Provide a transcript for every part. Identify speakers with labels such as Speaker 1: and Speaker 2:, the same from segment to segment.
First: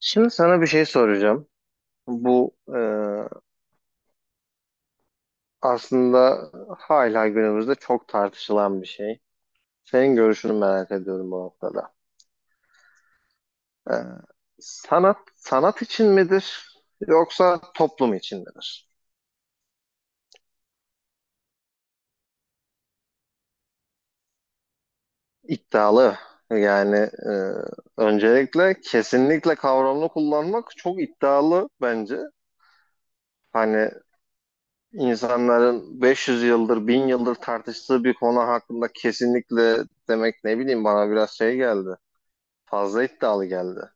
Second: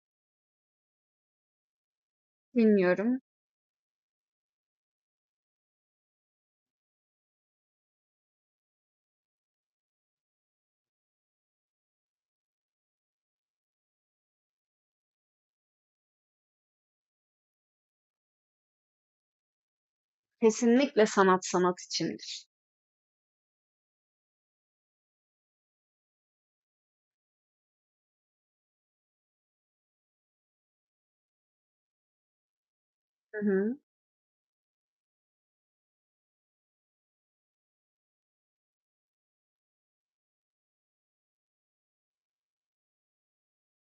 Speaker 1: Şimdi sana bir şey soracağım. Bu
Speaker 2: Bilmiyorum.
Speaker 1: aslında hala günümüzde çok tartışılan bir şey. Senin görüşünü merak ediyorum bu noktada. E, sanat sanat için midir yoksa toplum için midir?
Speaker 2: Kesinlikle sanat, sanat içindir.
Speaker 1: İddialı. Yani e, öncelikle kesinlikle kavramını kullanmak çok iddialı bence.
Speaker 2: Hı hı.
Speaker 1: Hani insanların 500 yıldır, 1000 yıldır tartıştığı bir konu hakkında kesinlikle demek ne bileyim bana biraz şey geldi. Fazla iddialı geldi.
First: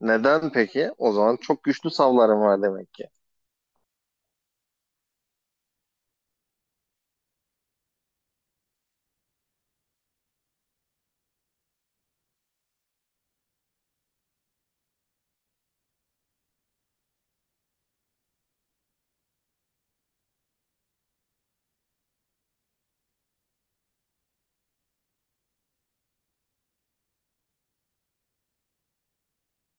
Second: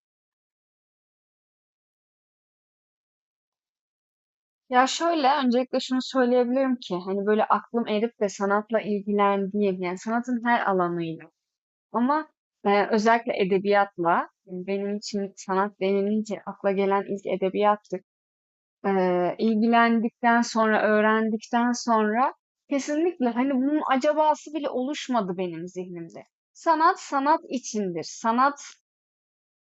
Speaker 1: Neden peki? O zaman çok güçlü savlarım var demek ki.
Speaker 2: Ya şöyle, öncelikle şunu söyleyebilirim ki hani böyle aklım erip de sanatla ilgilendiğim, yani sanatın her alanıyla ama özellikle edebiyatla, yani benim için sanat denilince akla gelen ilk edebiyattır. İlgilendikten sonra, öğrendikten sonra kesinlikle hani bunun acabası bile oluşmadı benim zihnimde. Sanat sanat içindir. Sanat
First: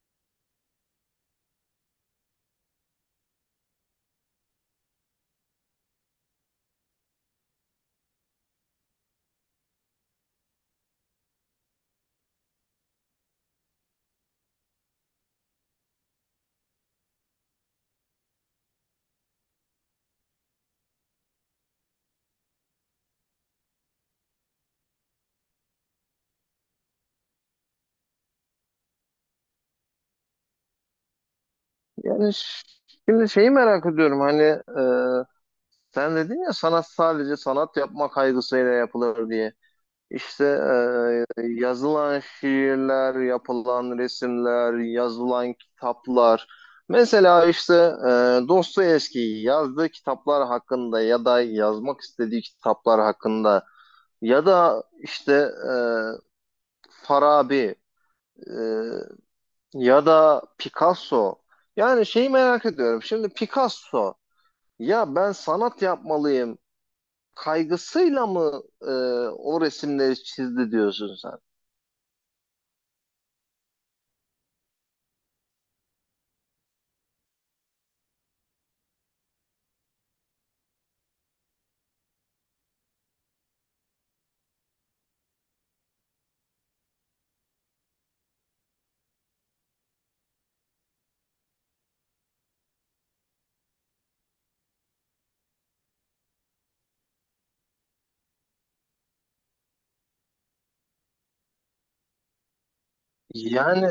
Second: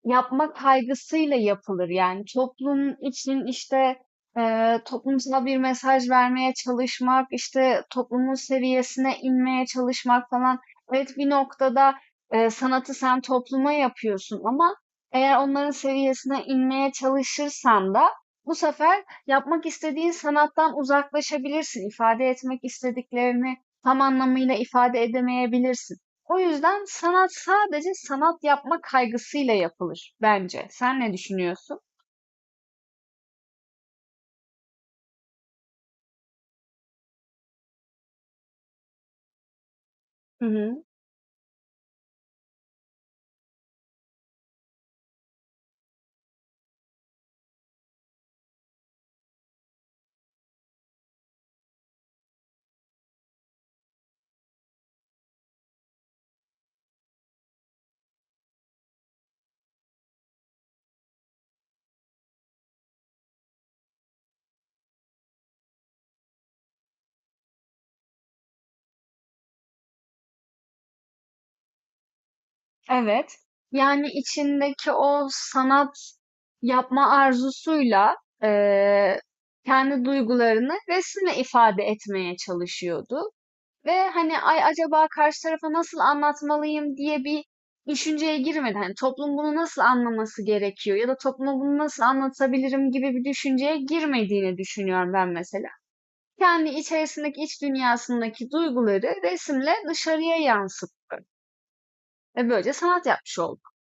Speaker 2: yapma kaygısıyla yapılır. Yani toplum için işte toplumsal bir mesaj vermeye çalışmak, işte toplumun seviyesine inmeye çalışmak falan. Evet, bir noktada sanatı sen topluma yapıyorsun ama eğer onların seviyesine inmeye çalışırsan da bu sefer yapmak istediğin sanattan uzaklaşabilirsin. İfade etmek istediklerini tam anlamıyla ifade edemeyebilirsin. O yüzden sanat sadece sanat yapma kaygısıyla yapılır bence. Sen ne düşünüyorsun?
Speaker 1: Yani şimdi şeyi merak ediyorum, hani sen dedin ya sanat sadece sanat yapma kaygısıyla yapılır diye.
Speaker 2: Hı
Speaker 1: İşte
Speaker 2: hı.
Speaker 1: yazılan şiirler, yapılan resimler, yazılan kitaplar. Mesela işte Dostoyevski'yi yazdığı kitaplar hakkında ya da yazmak istediği kitaplar hakkında ya da işte e, Farabi, e, ya da Picasso. Yani şeyi merak ediyorum. Şimdi Picasso ya ben sanat yapmalıyım kaygısıyla mı o resimleri çizdi diyorsun sen?
Speaker 2: Evet. Yani içindeki o sanat yapma arzusuyla eee, kendi duygularını resimle ifade etmeye çalışıyordu. Ve hani ay acaba karşı tarafa nasıl anlatmalıyım diye bir düşünceye girmeden hani toplum bunu nasıl anlaması gerekiyor ya da topluma bunu nasıl anlatabilirim gibi bir düşünceye girmediğini düşünüyorum ben mesela. Kendi içerisindeki iç dünyasındaki duyguları resimle dışarıya yansıttı. Ve böylece sanat yapmış oldu.
Speaker 1: Yani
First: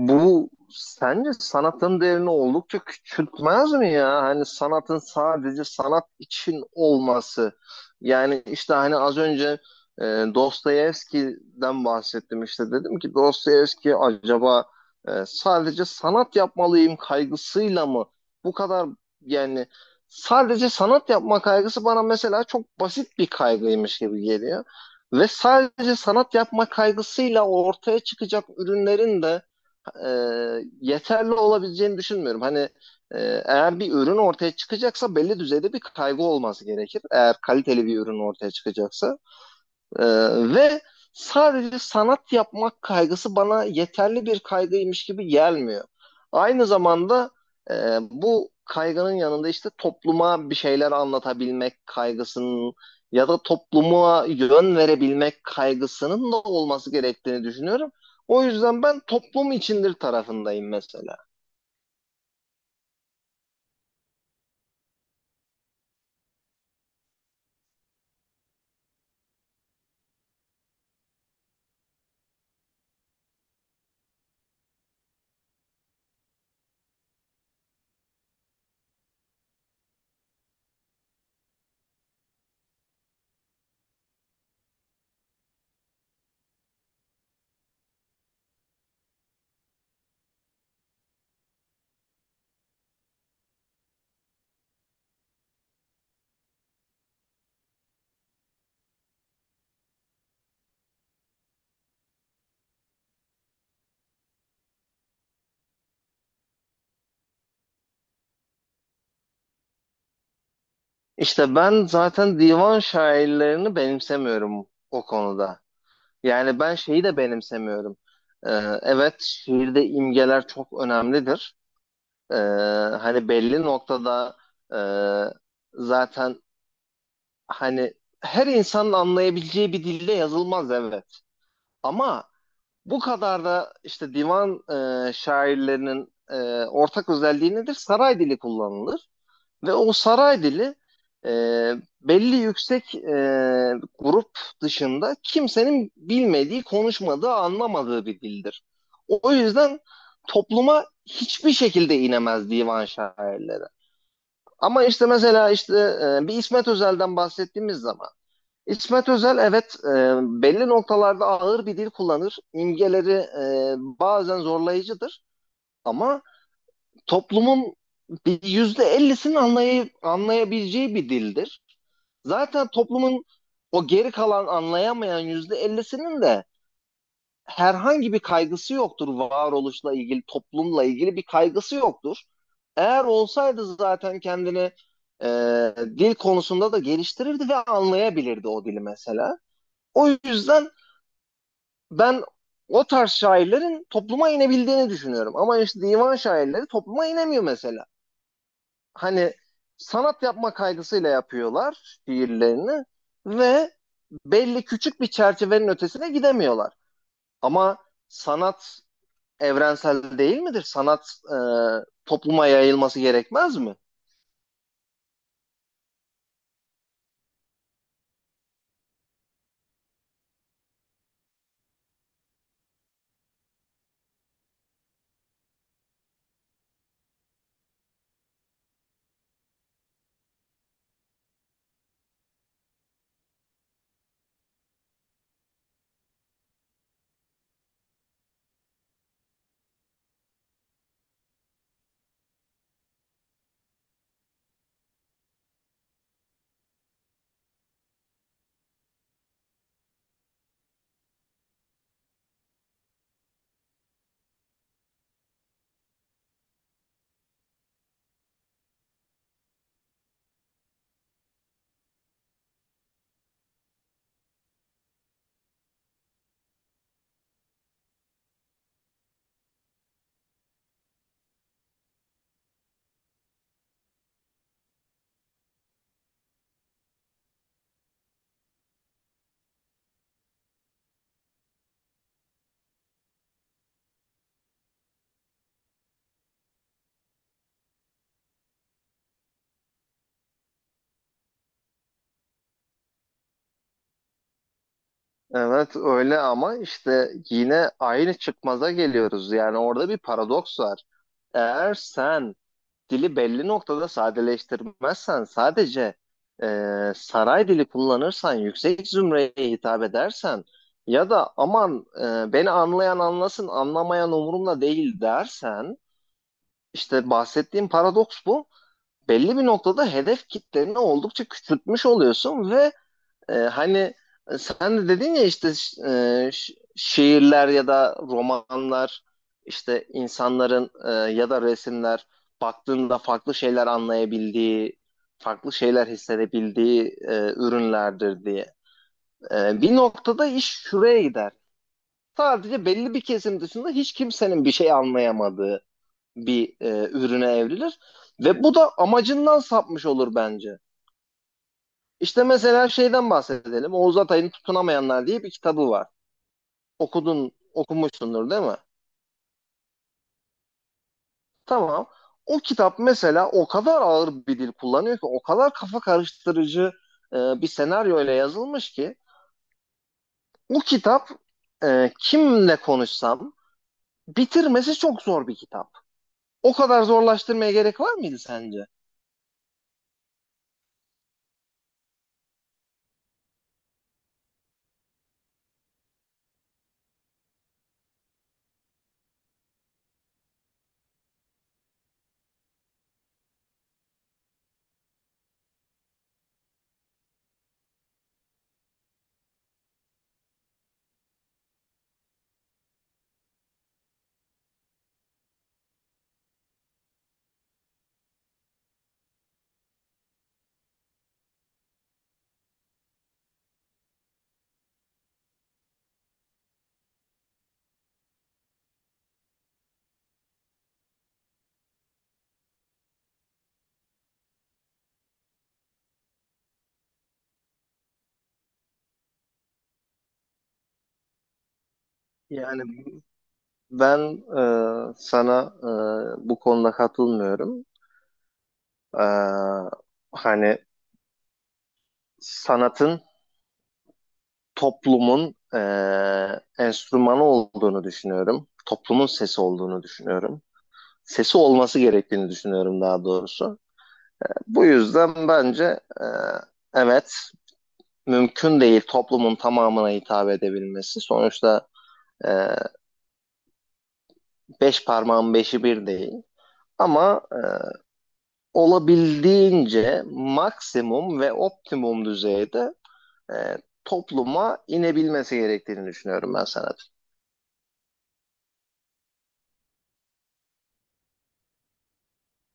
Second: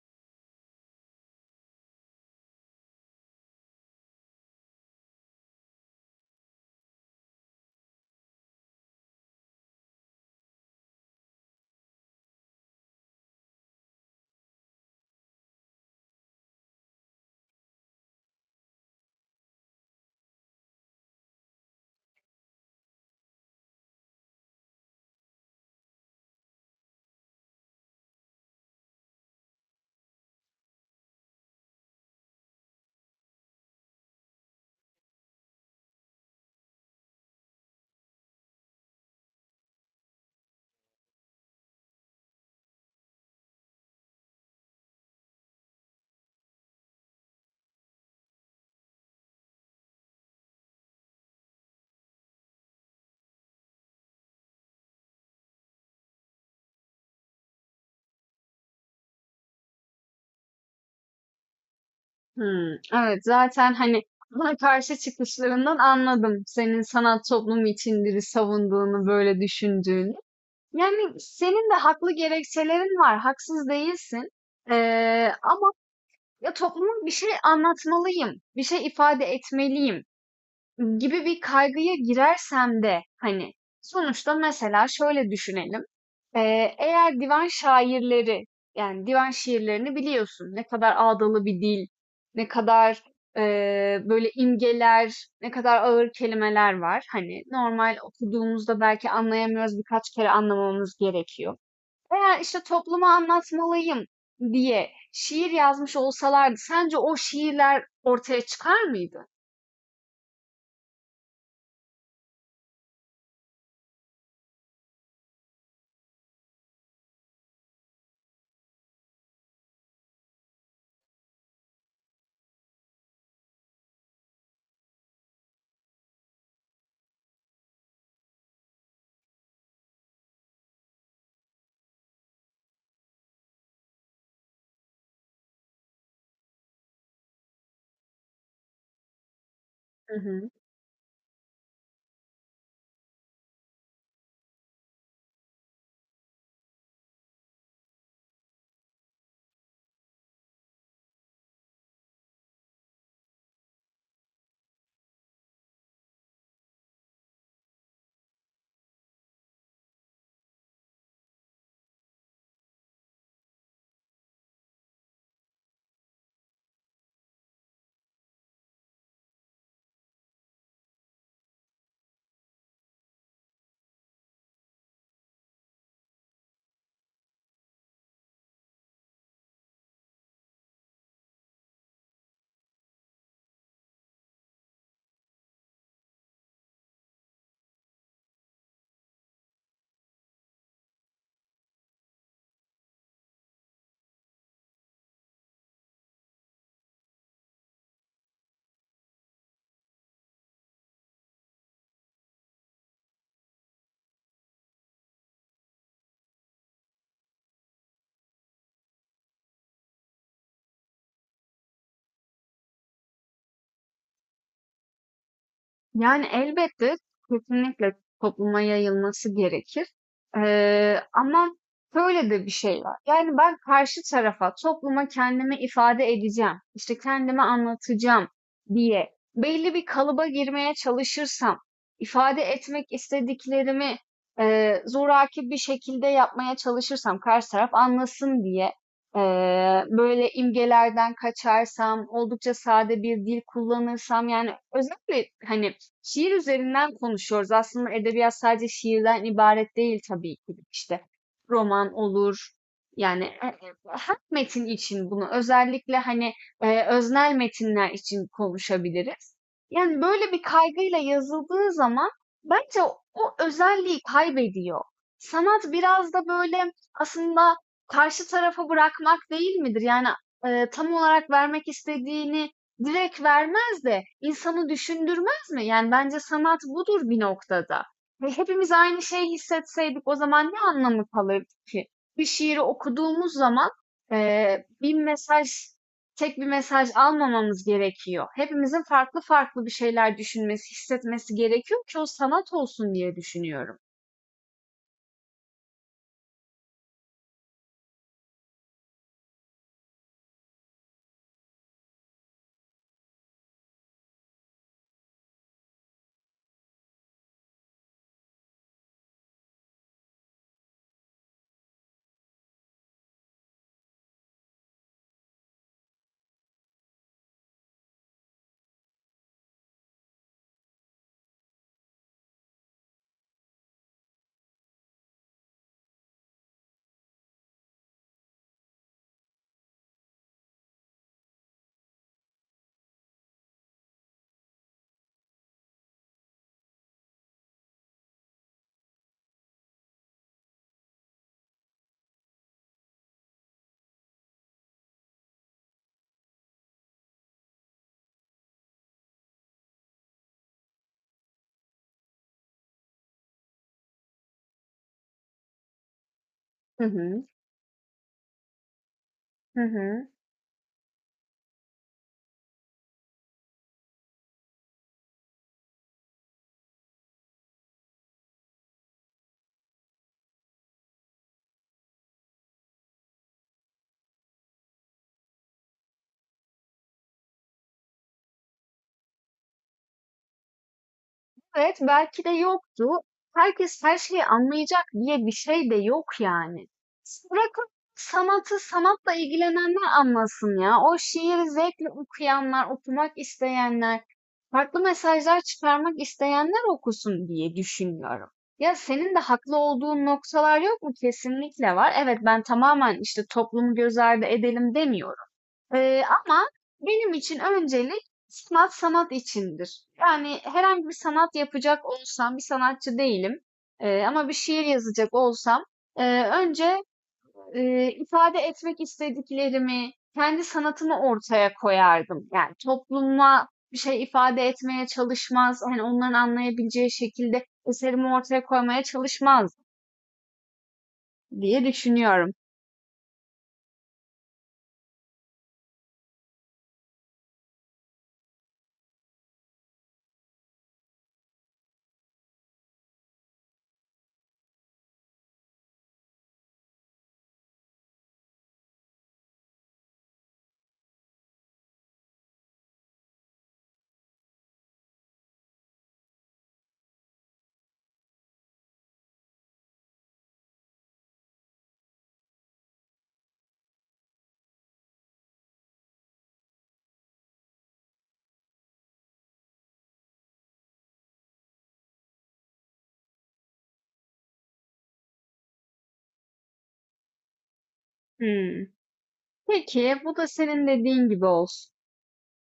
Speaker 1: bu sence sanatın değerini oldukça küçültmez mi ya? Hani sanatın sadece sanat için olması. Yani işte hani az önce e, Dostoyevski'den bahsettim işte. Dedim ki Dostoyevski acaba sadece sanat yapmalıyım kaygısıyla mı? Bu kadar, yani sadece sanat yapma kaygısı bana mesela çok basit bir kaygıymış gibi geliyor. Ve sadece sanat yapma kaygısıyla ortaya çıkacak ürünlerin de e, yeterli olabileceğini düşünmüyorum. Hani e, eğer bir ürün ortaya çıkacaksa belli düzeyde bir kaygı olması gerekir. Eğer kaliteli bir ürün ortaya çıkacaksa. Ee, ve sadece sanat yapmak kaygısı bana yeterli bir kaygıymış gibi gelmiyor. Aynı zamanda e, bu kaygının yanında işte topluma bir şeyler anlatabilmek kaygısının ya da topluma yön verebilmek kaygısının da olması gerektiğini düşünüyorum. O yüzden ben toplum içindir tarafındayım mesela.
Speaker 2: Hmm, evet, zaten hani buna karşı çıkışlarından anladım senin sanat toplumu içindir savunduğunu, böyle düşündüğünü. Yani senin de haklı gerekçelerin var, haksız değilsin. Ee, Ama ya topluma bir şey anlatmalıyım, bir şey ifade etmeliyim gibi bir kaygıya girersem de hani sonuçta mesela şöyle düşünelim. Eğer divan şairleri, yani divan şiirlerini biliyorsun. Ne kadar ağdalı bir dil, ne kadar böyle imgeler, ne kadar ağır kelimeler var. Hani normal okuduğumuzda belki anlayamıyoruz, birkaç kere anlamamız gerekiyor. Eğer işte topluma anlatmalıyım diye şiir yazmış olsalardı sence o şiirler ortaya çıkar mıydı?
Speaker 1: İşte ben zaten divan şairlerini benimsemiyorum o konuda. Yani ben şeyi de benimsemiyorum. Ee, evet şiirde imgeler çok önemlidir. Ee, hani belli noktada e, zaten hani her insanın anlayabileceği bir dilde yazılmaz, evet. Ama bu kadar da işte divan şairlerinin ortak özelliği nedir? Saray dili kullanılır. Ve o
Speaker 2: Hı
Speaker 1: saray
Speaker 2: hı.
Speaker 1: dili e, belli yüksek grup dışında kimsenin bilmediği, konuşmadığı, anlamadığı bir dildir. O yüzden topluma hiçbir şekilde inemez divan şairleri. Ama işte mesela işte bir İsmet Özel'den bahsettiğimiz zaman İsmet Özel evet, belli noktalarda ağır bir dil kullanır. İmgeleri bazen zorlayıcıdır. Ama toplumun bir %50'sinin anlayabileceği bir dildir. Zaten toplumun o geri kalan anlayamayan yüzde ellisinin de herhangi bir kaygısı yoktur. Varoluşla ilgili, toplumla ilgili bir kaygısı yoktur. Eğer olsaydı zaten kendini e, dil konusunda da geliştirirdi ve anlayabilirdi o dili mesela. O yüzden ben o tarz şairlerin topluma inebildiğini düşünüyorum. Ama işte divan şairleri topluma inemiyor mesela. Hani sanat yapma kaygısıyla yapıyorlar şiirlerini ve belli küçük bir çerçevenin ötesine gidemiyorlar. Ama sanat evrensel değil midir? Sanat topluma yayılması gerekmez mi?
Speaker 2: Yani, elbette, kesinlikle topluma yayılması gerekir. Ama şöyle de bir şey var. Yani, ben karşı tarafa, topluma kendimi ifade edeceğim, işte, kendimi anlatacağım diye belli bir kalıba girmeye çalışırsam, ifade etmek istediklerimi zoraki bir şekilde yapmaya çalışırsam karşı taraf anlasın diye, böyle imgelerden kaçarsam, oldukça sade bir dil kullanırsam, yani, özellikle, hani, şiir üzerinden konuşuyoruz. Aslında edebiyat sadece şiirden ibaret değil tabii ki de. İşte roman olur. Yani her metin için bunu özellikle hani öznel metinler için konuşabiliriz. Yani böyle bir kaygıyla yazıldığı zaman bence o özelliği kaybediyor. Sanat biraz da böyle aslında karşı tarafa bırakmak değil midir? Yani tam olarak vermek istediğini direkt vermez de insanı düşündürmez mı? Yani bence sanat budur bir noktada. Ve hepimiz aynı şeyi hissetseydik o zaman ne anlamı kalırdı ki? Bir şiiri okuduğumuz zaman bir mesaj, tek bir mesaj almamamız gerekiyor. Hepimizin farklı farklı bir şeyler düşünmesi, hissetmesi gerekiyor ki o sanat olsun diye düşünüyorum.
Speaker 1: Evet öyle, ama işte yine aynı çıkmaza geliyoruz. Yani orada bir paradoks var. Eğer sen dili belli noktada sadeleştirmezsen, sadece e, saray dili kullanırsan, yüksek zümreye hitap edersen ya da aman beni anlayan anlasın, anlamayan umurumda değil dersen, işte bahsettiğim paradoks bu. Belli bir noktada hedef kitleni oldukça küçültmüş oluyorsun ve hani sen de dedin ya işte şiirler ya da romanlar işte insanların ya da resimler baktığında farklı şeyler anlayabildiği, farklı şeyler hissedebildiği ürünlerdir diye. Bir noktada iş şuraya gider. Sadece belli bir kesim dışında hiç kimsenin bir şey anlayamadığı bir ürüne evrilir ve bu da amacından sapmış olur bence. İşte mesela şeyden bahsedelim. Oğuz Atay'ın Tutunamayanlar diye bir kitabı var.
Speaker 2: Hı hı,
Speaker 1: Okudun, okumuşsundur değil mi?
Speaker 2: hı hı.
Speaker 1: Tamam. O kitap mesela o kadar ağır bir dil kullanıyor ki, o kadar kafa karıştırıcı e, bir senaryo ile yazılmış ki, bu kitap kimle konuşsam bitirmesi çok zor bir kitap. O kadar zorlaştırmaya gerek var mıydı sence?
Speaker 2: Evet, belki de yoktu. Herkes her şeyi anlayacak diye bir şey de yok yani. Bırakın sanatı sanatla ilgilenenler anlasın ya. O şiiri zevkle okuyanlar, okumak isteyenler, farklı mesajlar çıkarmak isteyenler okusun diye düşünüyorum. Ya senin de haklı olduğun noktalar yok mu? Kesinlikle var. Evet, ben tamamen işte toplumu göz ardı edelim demiyorum. Ama benim için öncelik sanat, sanat içindir. Yani herhangi bir sanat yapacak olsam, bir sanatçı değilim. Ama bir şiir yazacak olsam, önce ifade etmek istediklerimi, kendi sanatımı ortaya koyardım. Yani topluma bir şey ifade etmeye çalışmaz, hani onların anlayabileceği şekilde eserimi ortaya koymaya çalışmaz diye düşünüyorum.
Speaker 1: Yani ben sana bu konuda katılmıyorum. E, hani sanatın toplumun enstrümanı olduğunu düşünüyorum. Toplumun sesi olduğunu düşünüyorum. Sesi olması gerektiğini düşünüyorum daha doğrusu. Bu yüzden bence evet, mümkün değil toplumun tamamına hitap edebilmesi. Sonuçta eee, beş parmağın beşi bir değil. Ama olabildiğince maksimum ve optimum düzeyde eee, topluma inebilmesi gerektiğini düşünüyorum ben sana.
Speaker 2: Hmm. Peki, bu da senin dediğin gibi olsun.